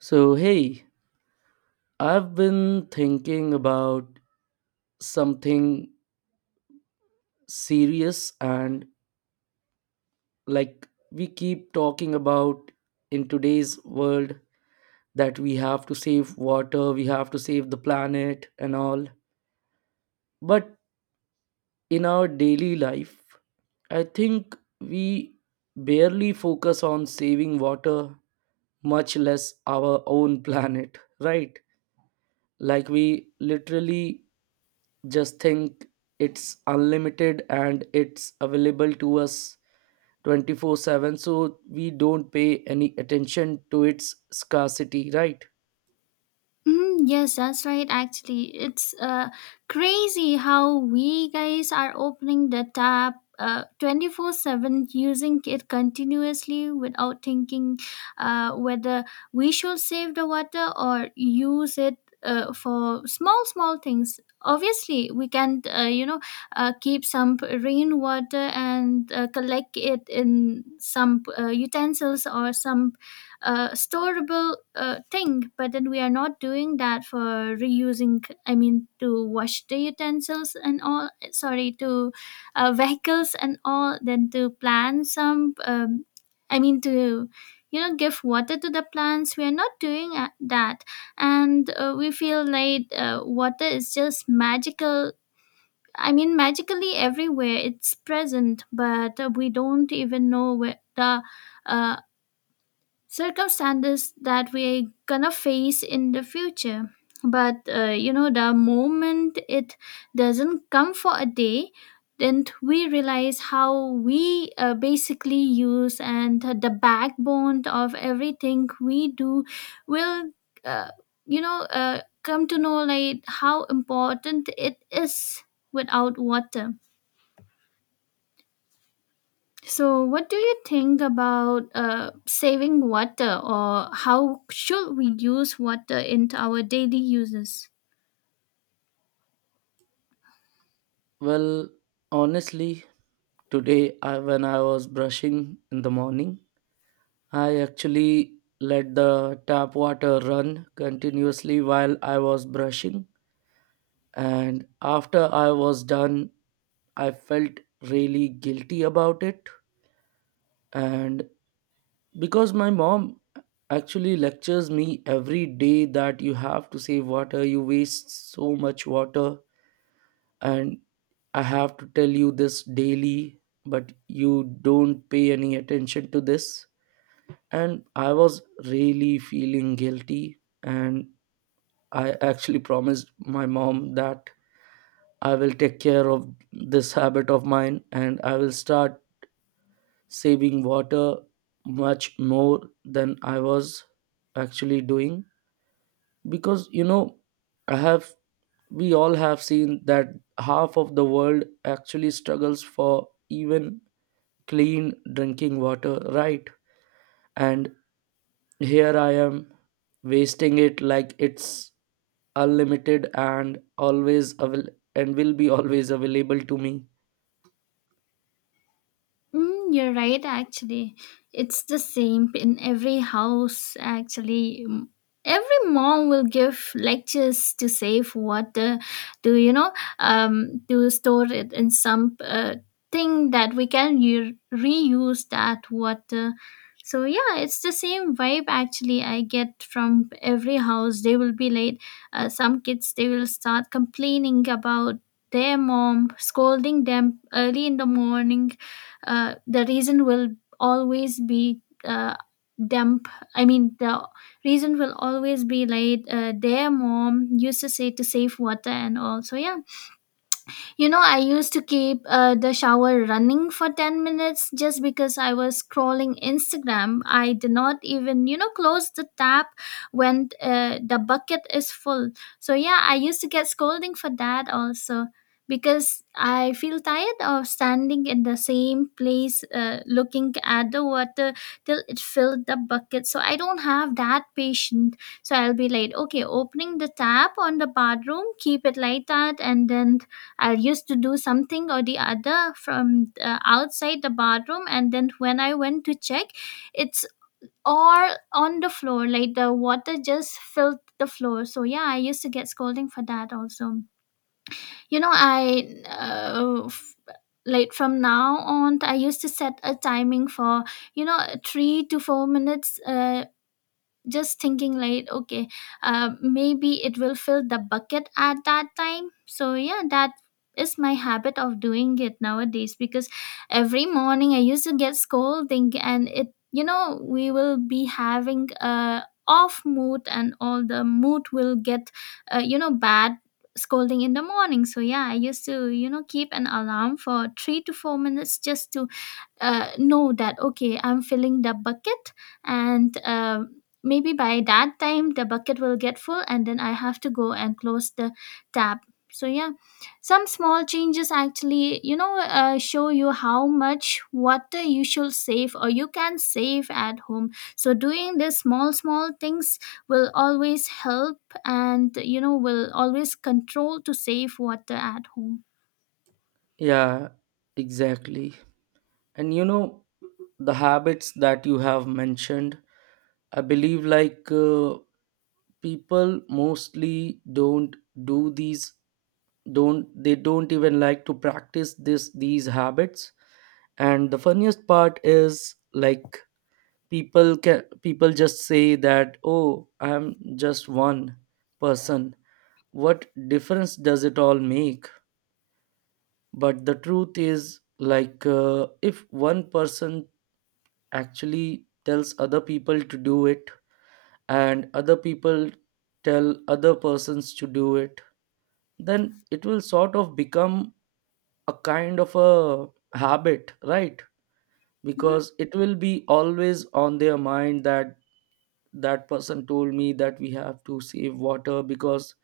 So, hey, I've been thinking about something serious and like we keep talking about in today's world that we have to save water, we have to save the planet and all. But in our daily life, I think we barely focus on saving water, much less our own planet, right? Like we literally just think it's unlimited and it's available to us 24/7, so we don't pay any attention to its scarcity, right? Mm, yes, that's right. Actually, it's crazy how we guys are opening the tap 24/7 using it continuously without thinking whether we should save the water or use it for small, small things. Obviously, we can, keep some rainwater and collect it in some utensils or some storable thing, but then we are not doing that for reusing. I mean, to wash the utensils and all, sorry, to vehicles and all, then to plant some I mean, to, you know, give water to the plants. We are not doing that. And we feel like water is just magical. I mean, magically everywhere it's present, but we don't even know where the uh, circumstances that we're gonna face in the future. But you know, the moment it doesn't come for a day, then we realize how we basically use, and the backbone of everything we do will uh, come to know like how important it is without water. So, what do you think about saving water, or how should we use water in our daily uses? Well, honestly, today I, when I was brushing in the morning, I actually let the tap water run continuously while I was brushing, and after I was done, I felt really guilty about it. And because my mom actually lectures me every day that you have to save water, you waste so much water, and I have to tell you this daily, but you don't pay any attention to this. And I was really feeling guilty, and I actually promised my mom that I will take care of this habit of mine and I will start saving water much more than I was actually doing. Because you know, I have we all have seen that half of the world actually struggles for even clean drinking water, right? And here I am, wasting it like it's unlimited and always and will be always available to me. Mm, you're right, actually. It's the same in every house, actually. Mm, every mom will give lectures to save water, to, you know, to store it in some thing that we can reuse that water. So, yeah, it's the same vibe, actually, I get from every house. They will be late. Some kids, they will start complaining about their mom scolding them early in the morning. The reason will always be dump, I mean, the reason will always be like their mom used to say to save water and all. So, yeah, you know, I used to keep the shower running for 10 minutes just because I was scrolling Instagram. I did not even, you know, close the tap when the bucket is full. So, yeah, I used to get scolding for that also because I feel tired of standing in the same place looking at the water till it filled the bucket. So, I don't have that patience. So I'll be like, okay, opening the tap on the bathroom, keep it like that, and then I used to do something or the other from outside the bathroom, and then when I went to check, it's all on the floor. Like, the water just filled the floor. So yeah, I used to get scolding for that also. You know, I like, from now on, I used to set a timing for, you know, 3 to 4 minutes. Just thinking like, okay, maybe it will fill the bucket at that time. So yeah, that is my habit of doing it nowadays, because every morning I used to get scolding, and it, you know, we will be having a off mood, and all the mood will get you know, bad scolding in the morning. So yeah, I used to, you know, keep an alarm for 3 to 4 minutes just to know that, okay, I'm filling the bucket, and maybe by that time the bucket will get full, and then I have to go and close the tap. So yeah, some small changes actually, you know, show you how much water you should save or you can save at home. So doing this small, small things will always help, and, you know, will always control to save water at home. Yeah, exactly. And you know, the habits that you have mentioned, I believe like people mostly don't do these, don't they don't even like to practice this these habits. And the funniest part is like, people just say that oh, I'm just one person, what difference does it all make? But the truth is like, if one person actually tells other people to do it, and other people tell other persons to do it, then it will sort of become a kind of a habit, right? Hmm. Because it will be always on their mind that that person told me that we have to save water because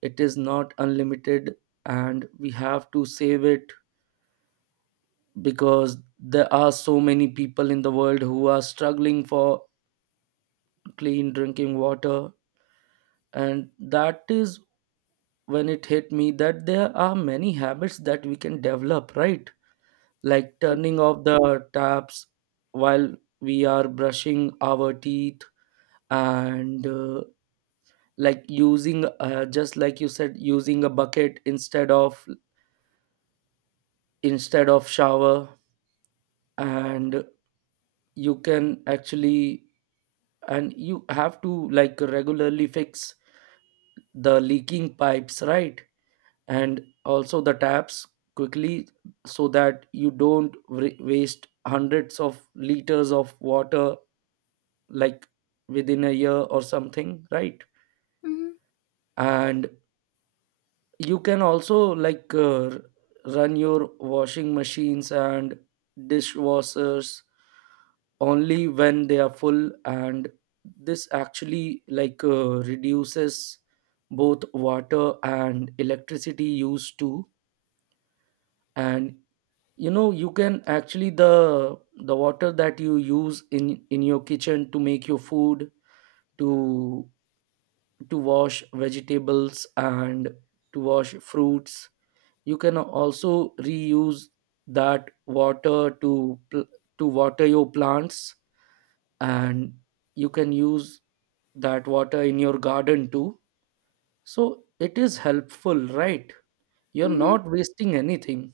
it is not unlimited, and we have to save it because there are so many people in the world who are struggling for clean drinking water. And that is when it hit me that there are many habits that we can develop, right? Like turning off the taps while we are brushing our teeth, and like using just like you said, using a bucket instead of shower. And you can actually and you have to like regularly fix the leaking pipes, right? And also the taps quickly, so that you don't waste hundreds of liters of water like within a year or something, right? Hmm. And you can also like run your washing machines and dishwashers only when they are full. And this actually like reduces both water and electricity use too. And you know, you can actually, the water that you use in your kitchen to make your food, to to wash vegetables and to wash fruits, you can also reuse that water to to water your plants. And you can use that water in your garden too. So it is helpful, right? You're Hmm. not wasting anything.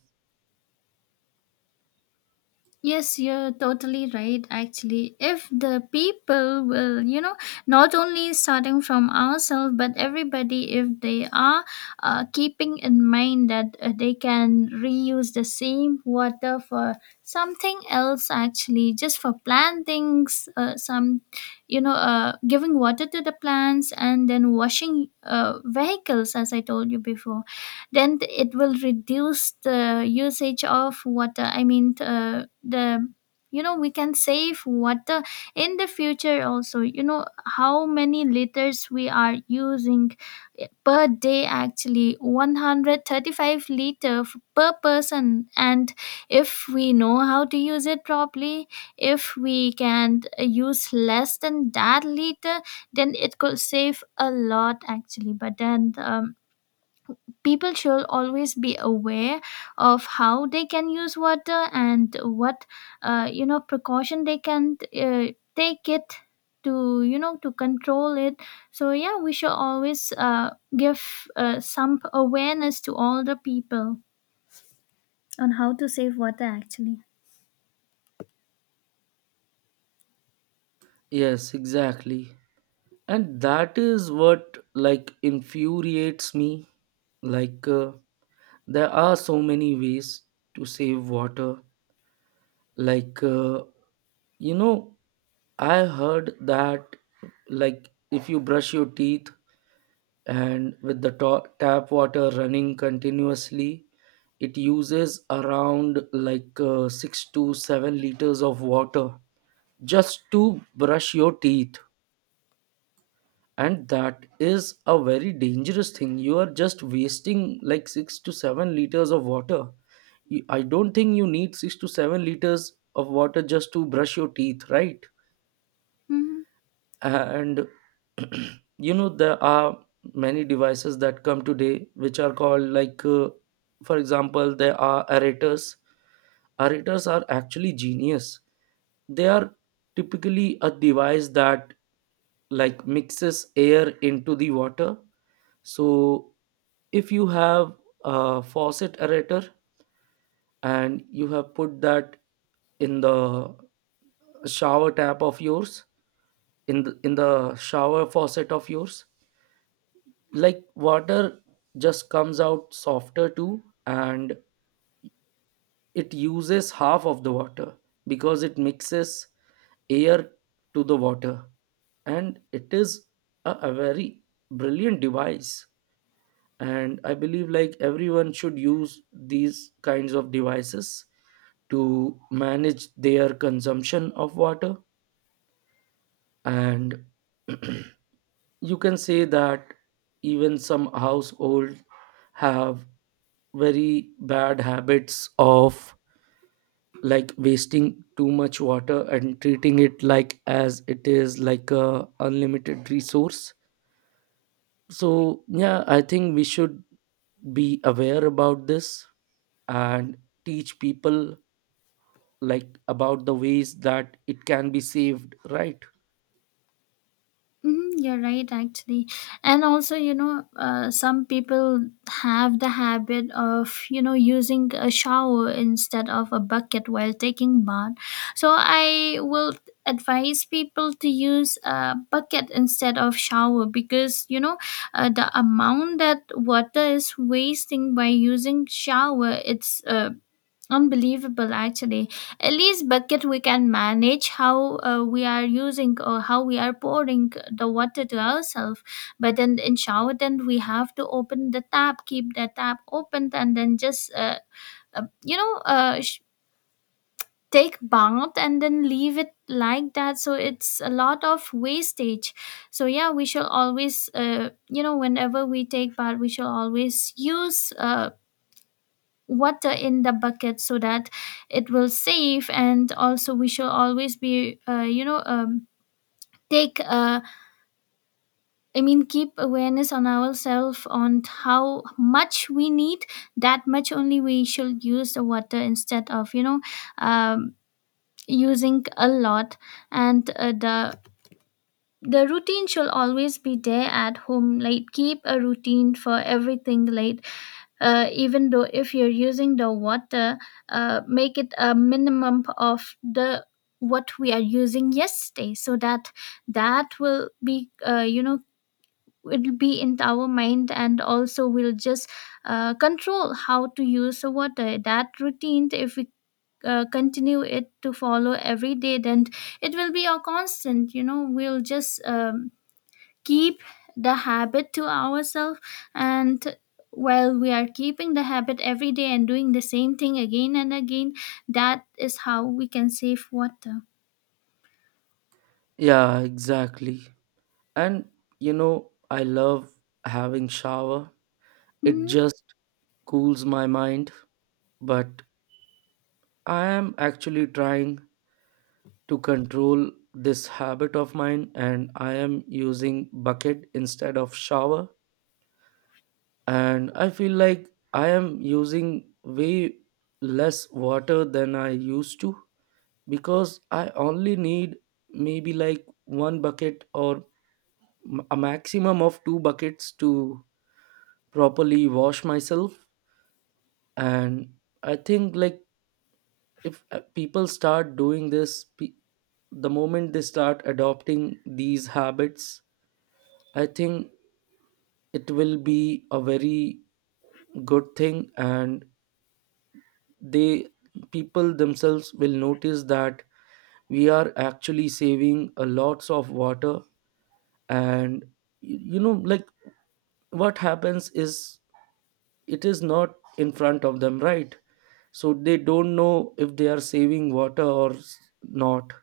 Yes, you're totally right. Actually, if the people will, you know, not only starting from ourselves, but everybody, if they are keeping in mind that they can reuse the same water for something else, actually, just for plantings, some, you know, giving water to the plants and then washing vehicles, as I told you before, then it will reduce the usage of water. I mean, the you know, we can save water in the future also. You know, how many liters we are using, per day, actually, 135 liter per person. And if we know how to use it properly, if we can use less than that liter, then it could save a lot, actually. But then, people should always be aware of how they can use water and what you know, precaution they can take it to, you know, to control it. So yeah, we should always give some awareness to all the people on how to save water, actually. Yes, exactly. And that is what like infuriates me, like, there are so many ways to save water. Like, you know, I heard that like if you brush your teeth and with the tap water running continuously, it uses around like 6 to 7 liters of water just to brush your teeth. And that is a very dangerous thing. You are just wasting like 6 to 7 liters of water. I don't think you need 6 to 7 liters of water just to brush your teeth, right? Mhm. And you know, there are many devices that come today which are called like for example, there are aerators. Aerators are actually genius. They are typically a device that like mixes air into the water. So if you have a faucet aerator and you have put that in the shower tap of yours, in the shower faucet of yours, like water just comes out softer too, and it uses half of the water because it mixes air to the water. And it is a very brilliant device. And I believe like everyone should use these kinds of devices to manage their consumption of water. And you can say that even some household have very bad habits of like wasting too much water and treating it like as it is like a unlimited resource. So yeah, I think we should be aware about this and teach people like about the ways that it can be saved, right? Hmm, you're right, actually. And also, you know, some people have the habit of, you know, using a shower instead of a bucket while taking bath. So I will advise people to use a bucket instead of shower because, you know, the amount that water is wasting by using shower, it's unbelievable, actually. At least bucket we can manage how we are using or how we are pouring the water to ourselves. But then in shower, then we have to open the tap, keep the tap open, and then just uh, you know uh, sh- take bath and then leave it like that. So it's a lot of wastage. So yeah, we should always, you know, whenever we take bath, we should always use water in the bucket so that it will save. And also we should always be, you know, take I mean, keep awareness on ourselves on how much we need. That much only we should use the water, instead of, you know, um, using a lot. And the routine should always be there at home, like, keep a routine for everything. Like even though if you're using the water, make it a minimum of the what we are using yesterday, so that that will be you know, it'll be in our mind. And also we'll just control how to use the water. That routine, if we continue it to follow every day, then it will be a constant, you know. We'll just keep the habit to ourselves. And while we are keeping the habit every day and doing the same thing again and again, that is how we can save water. Yeah, exactly. And you know, I love having shower, it Mm-hmm. just cools my mind. But I am actually trying to control this habit of mine, and I am using bucket instead of shower. And I feel like I am using way less water than I used to, because I only need maybe like one bucket, or a maximum of two buckets to properly wash myself. And I think like if people start doing this, the moment they start adopting these habits, I think it will be a very good thing, and they people themselves will notice that we are actually saving a lots of water. And you know, like what happens is it is not in front of them, right? So they don't know if they are saving water or not.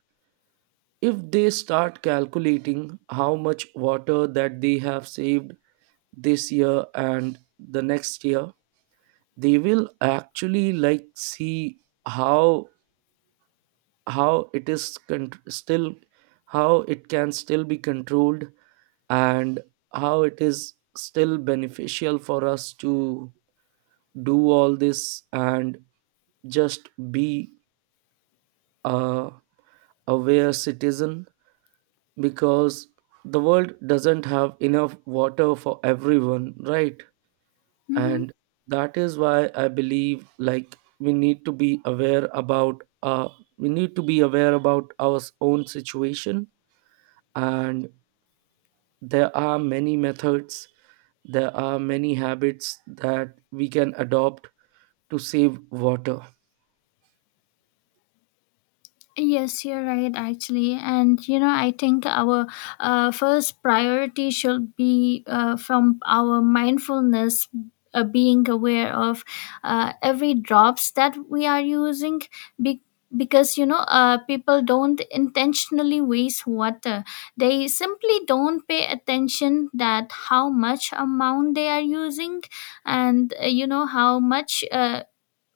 If they start calculating how much water that they have saved this year and the next year, they will actually like see how how it is con- still how it can still be controlled and how it is still beneficial for us to do all this and just be a aware citizen. Because the world doesn't have enough water for everyone, right? Mm-hmm. And that is why I believe like we need to be aware about our own situation. And there are many methods, there are many habits that we can adopt to save water. Yes, you're right, actually. And, you know, I think our first priority should be from our mindfulness. Being aware of every drops that we are using, be- because, you know, people don't intentionally waste water. They simply don't pay attention that how much amount they are using, and you know, how much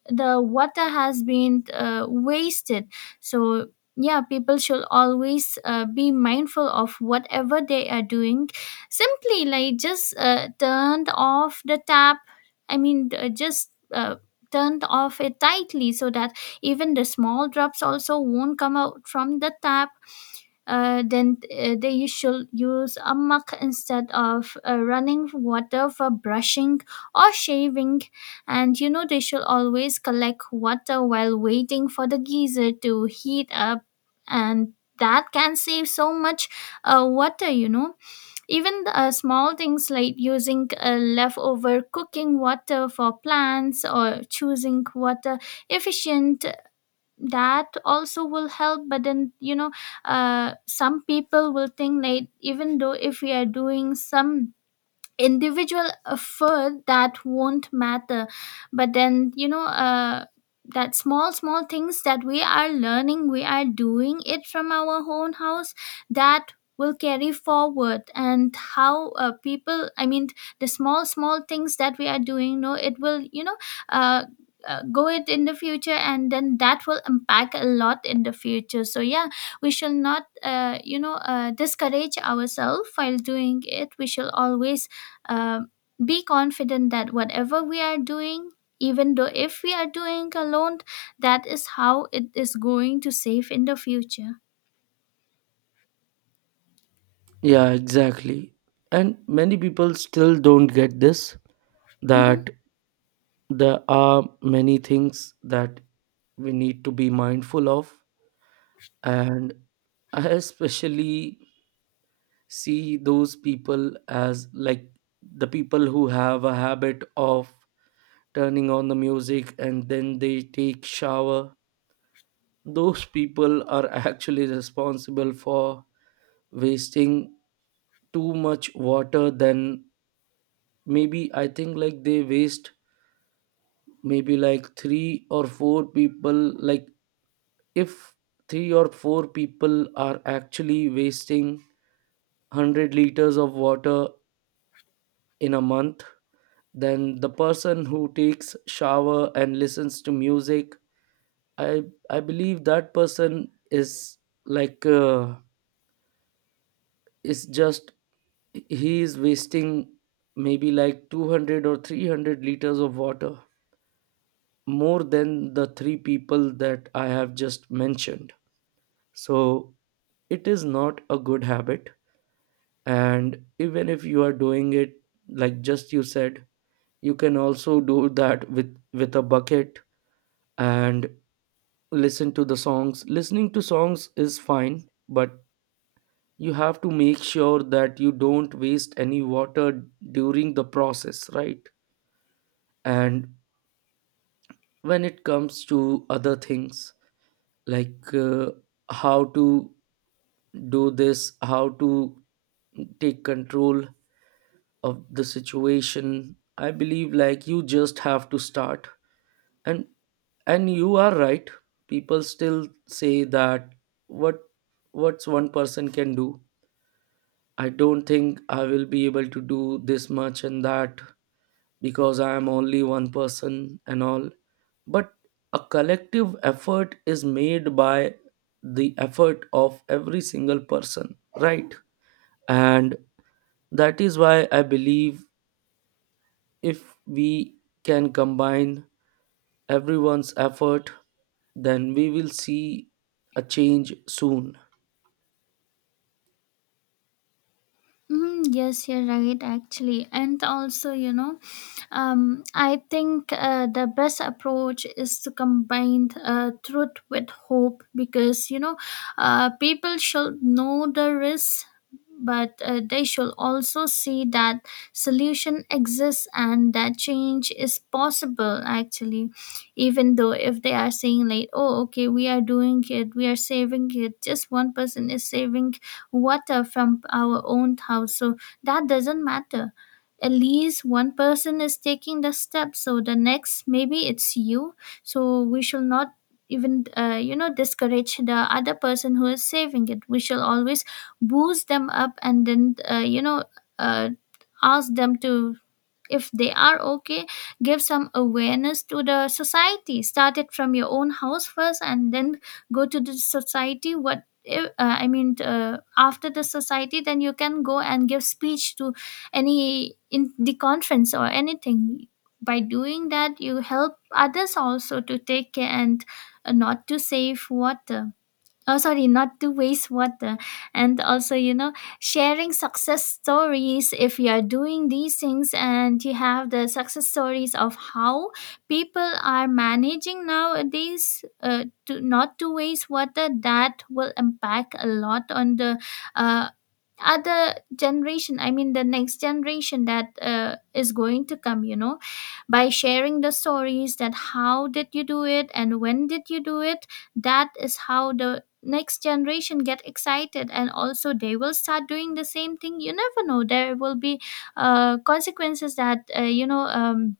the water has been wasted. So yeah, people should always be mindful of whatever they are doing. Simply like, just turned off the tap. I mean, just turned off it tightly, so that even the small drops also won't come out from the tap. Then They, you should use a mug instead of running water for brushing or shaving. And, you know, they should always collect water while waiting for the geyser to heat up. And that can save so much water, you know. Even small things like using leftover cooking water for plants, or choosing water efficient, that also will help. But then, you know, some people will think that even though if we are doing some individual effort, that won't matter. But then, you know, that small, small things that we are learning, we are doing it from our own house, that will carry forward. And how people, I mean, the small, small things that we are doing, no, it will, you know, uh, go it in the future, and then that will impact a lot in the future. So yeah, we shall not you know, discourage ourselves while doing it. We shall always uh, be confident that whatever we are doing, even though if we are doing alone, that is how it is going to save in the future. Yeah, exactly. And many people still don't get this, Mm-hmm. that there are many things that we need to be mindful of. And I especially see those people as like the people who have a habit of turning on the music and then they take shower. Those people are actually responsible for wasting too much water. Then maybe I think like they waste, maybe like three or four people, like if three or four people are actually wasting 100 liters of water in a month, then the person who takes shower and listens to music, i i believe that person is like, is just, he is wasting maybe like 200 or 300 liters of water more than the three people that I have just mentioned. So it is not a good habit. And even if you are doing it, like just you said, you can also do that with a bucket and listen to the songs. Listening to songs is fine, but you have to make sure that you don't waste any water during the process, right? And when it comes to other things like, how to do this, how to take control of the situation, I believe like you just have to start. and and you are right, people still say that what, what's one person can do, I don't think I will be able to do this much and that, because I am only one person and all. But a collective effort is made by the effort of every single person, right? And that is why I believe if we can combine everyone's effort, then we will see a change soon. Mm, yes, you're right, actually. And also, you know, um, I think the best approach is to combine truth with hope, because you know, people should know the risks, but they should also see that solution exists and that change is possible. Actually, even though if they are saying like, "Oh, okay, we are doing it, we are saving it," just one person is saving water from our own house, so that doesn't matter. At least one person is taking the step, so the next maybe it's you. So we shall not even discourage the other person who is saving it. We shall always boost them up and then uh, ask them to, if they are okay, give some awareness to the society. Start it from your own house first and then go to the society. What if- I mean After the society then you can go and give speech to any in the conference or anything. By doing that you help others also to take care and, not to save water, oh sorry, not to waste water. And also sharing success stories, if you are doing these things and you have the success stories of how people are managing nowadays, to not to waste water, that will impact a lot on the uh, other generation, I mean the next generation that is going to come, by sharing the stories that how did you do it and when did you do it. That is how the next generation get excited and also they will start doing the same thing. You never know, there will be consequences that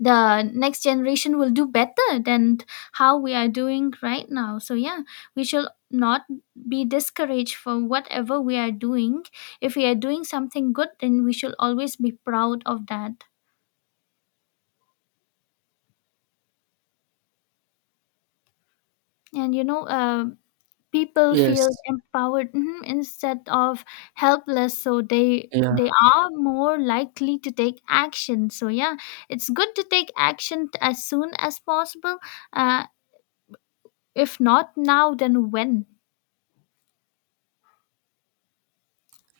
the next generation will do better than how we are doing right now. So yeah, we shall not be discouraged for whatever we are doing. If we are doing something good then we should always be proud of that. And people feel Yes. empowered, mhm, instead of helpless, so they Yeah. they are more likely to take action. So yeah, it's good to take action as soon as possible. uh, if not now then when?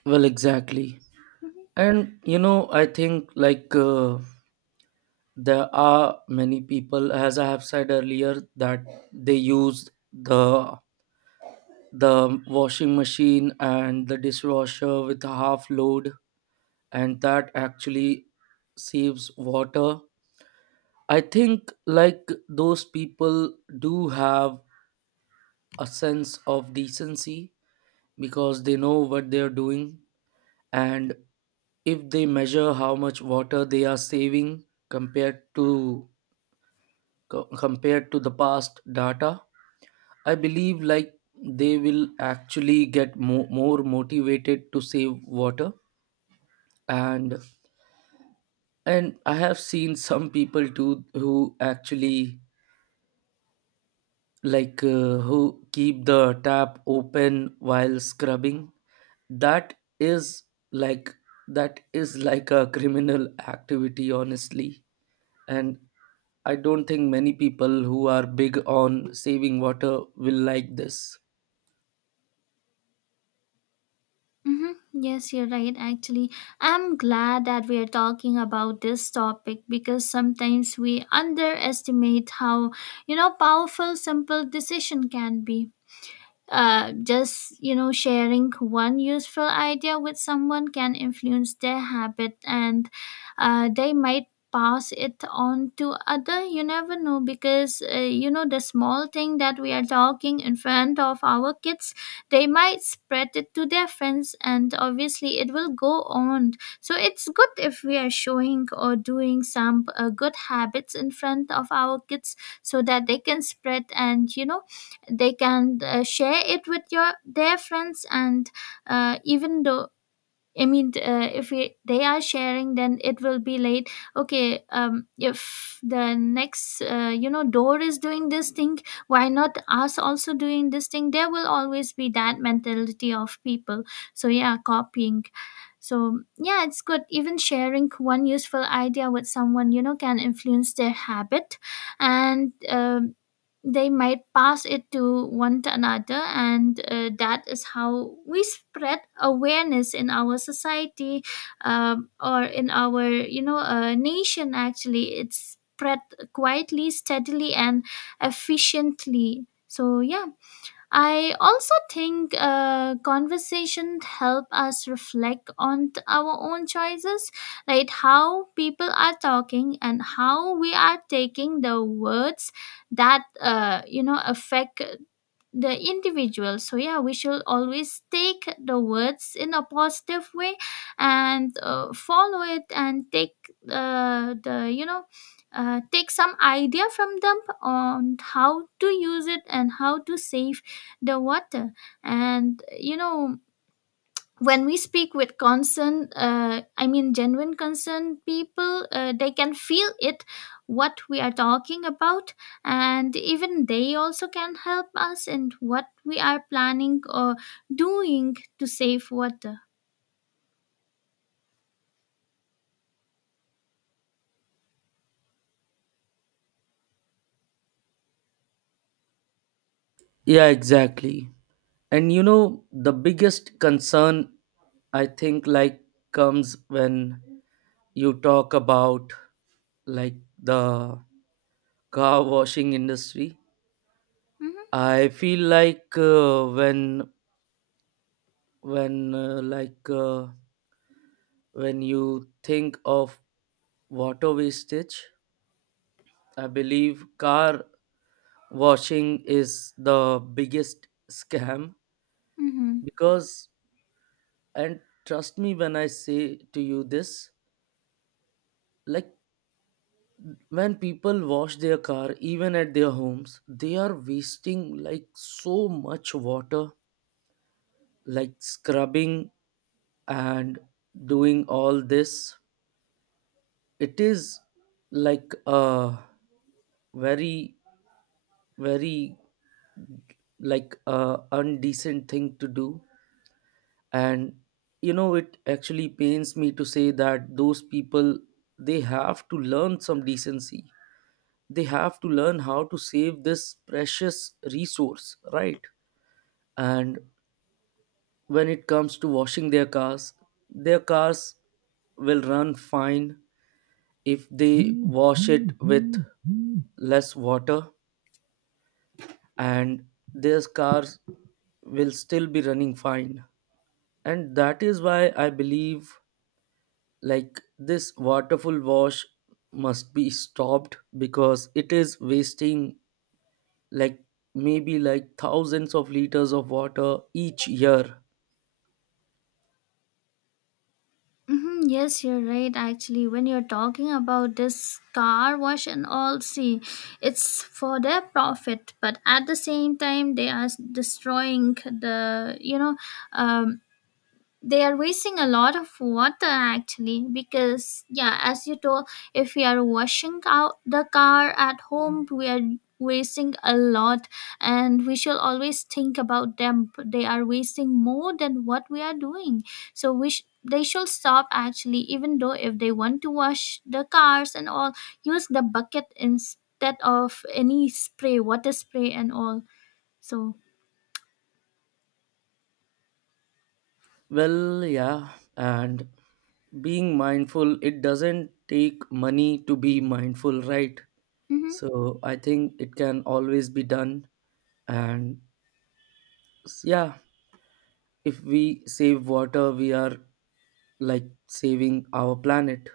Well, exactly. Mm-hmm. And you know, I think like there are many people, as I have said earlier, that they use the the washing machine and the dishwasher with a half load, and that actually saves water. I think like those people do have a sense of decency because they know what they are doing. And if they measure how much water they are saving compared to compared to the past data, I believe like they will actually get more motivated to save water. and and I have seen some people too who actually like, who keep the tap open while scrubbing. That is like, that is like a criminal activity, honestly. And I don't think many people who are big on saving water will like this. Mm-hmm. Yes, you're right. Actually, I'm glad that we are talking about this topic because sometimes we underestimate how, powerful simple decision can be. Just sharing one useful idea with someone can influence their habit, and they might pass it on to other. You never know, because the small thing that we are talking in front of our kids, they might spread it to their friends and obviously it will go on. So it's good if we are showing or doing some good habits in front of our kids, so that they can spread, and they can share it with your their friends. And even though, if we, they are sharing then it will be late. Okay, if the next door is doing this thing, why not us also doing this thing? There will always be that mentality of people. So yeah, copying. So yeah, it's good. Even sharing one useful idea with someone, can influence their habit. And they might pass it to one to another, and that is how we spread awareness in our society, or in our nation. Actually it's spread quietly, steadily and efficiently. So yeah, I also think conversations help us reflect on our own choices, like how people are talking and how we are taking the words that affect the individual. So yeah, we should always take the words in a positive way and follow it and take the you know take some idea from them on how to use it and how to save the water. And when we speak with concern, genuine concern, people they can feel it, what we are talking about. And even they also can help us in what we are planning or doing to save water. Yeah, exactly. And you know, the biggest concern, I think like, comes when you talk about like the car washing industry. Hmm. I feel like when when uh, like uh, when you think of water wastage, I believe car washing is the biggest scam. Hmm. Because, and trust me when I say to you this, like when people wash their car even at their homes, they are wasting like so much water, like scrubbing and doing all this. It is like a very, very like a undecent thing to do. And you know, it actually pains me to say that those people, they have to learn some decency, they have to learn how to save this precious resource, right? And when it comes to washing their cars, their cars will run fine if they wash it with less water, and their cars will still be running fine. And that is why I believe like this waterful wash must be stopped, because it is wasting like maybe like thousands of liters of water each year. Hmm, yes you're right actually. When you're talking about this car wash and all, see, it's for their profit but at the same time they are destroying the, um, they are wasting a lot of water actually. Because yeah, as you told, if we are washing out the car at home, we are wasting a lot. And we should always think about them, they are wasting more than what we are doing. So they should stop actually. Even though if they want to wash the cars and all, use the bucket instead of any spray, water spray and all. So, Well, yeah, and being mindful, it doesn't take money to be mindful, right? mhm. So I think it can always be done. And yeah, if we save water, we are like saving our planet.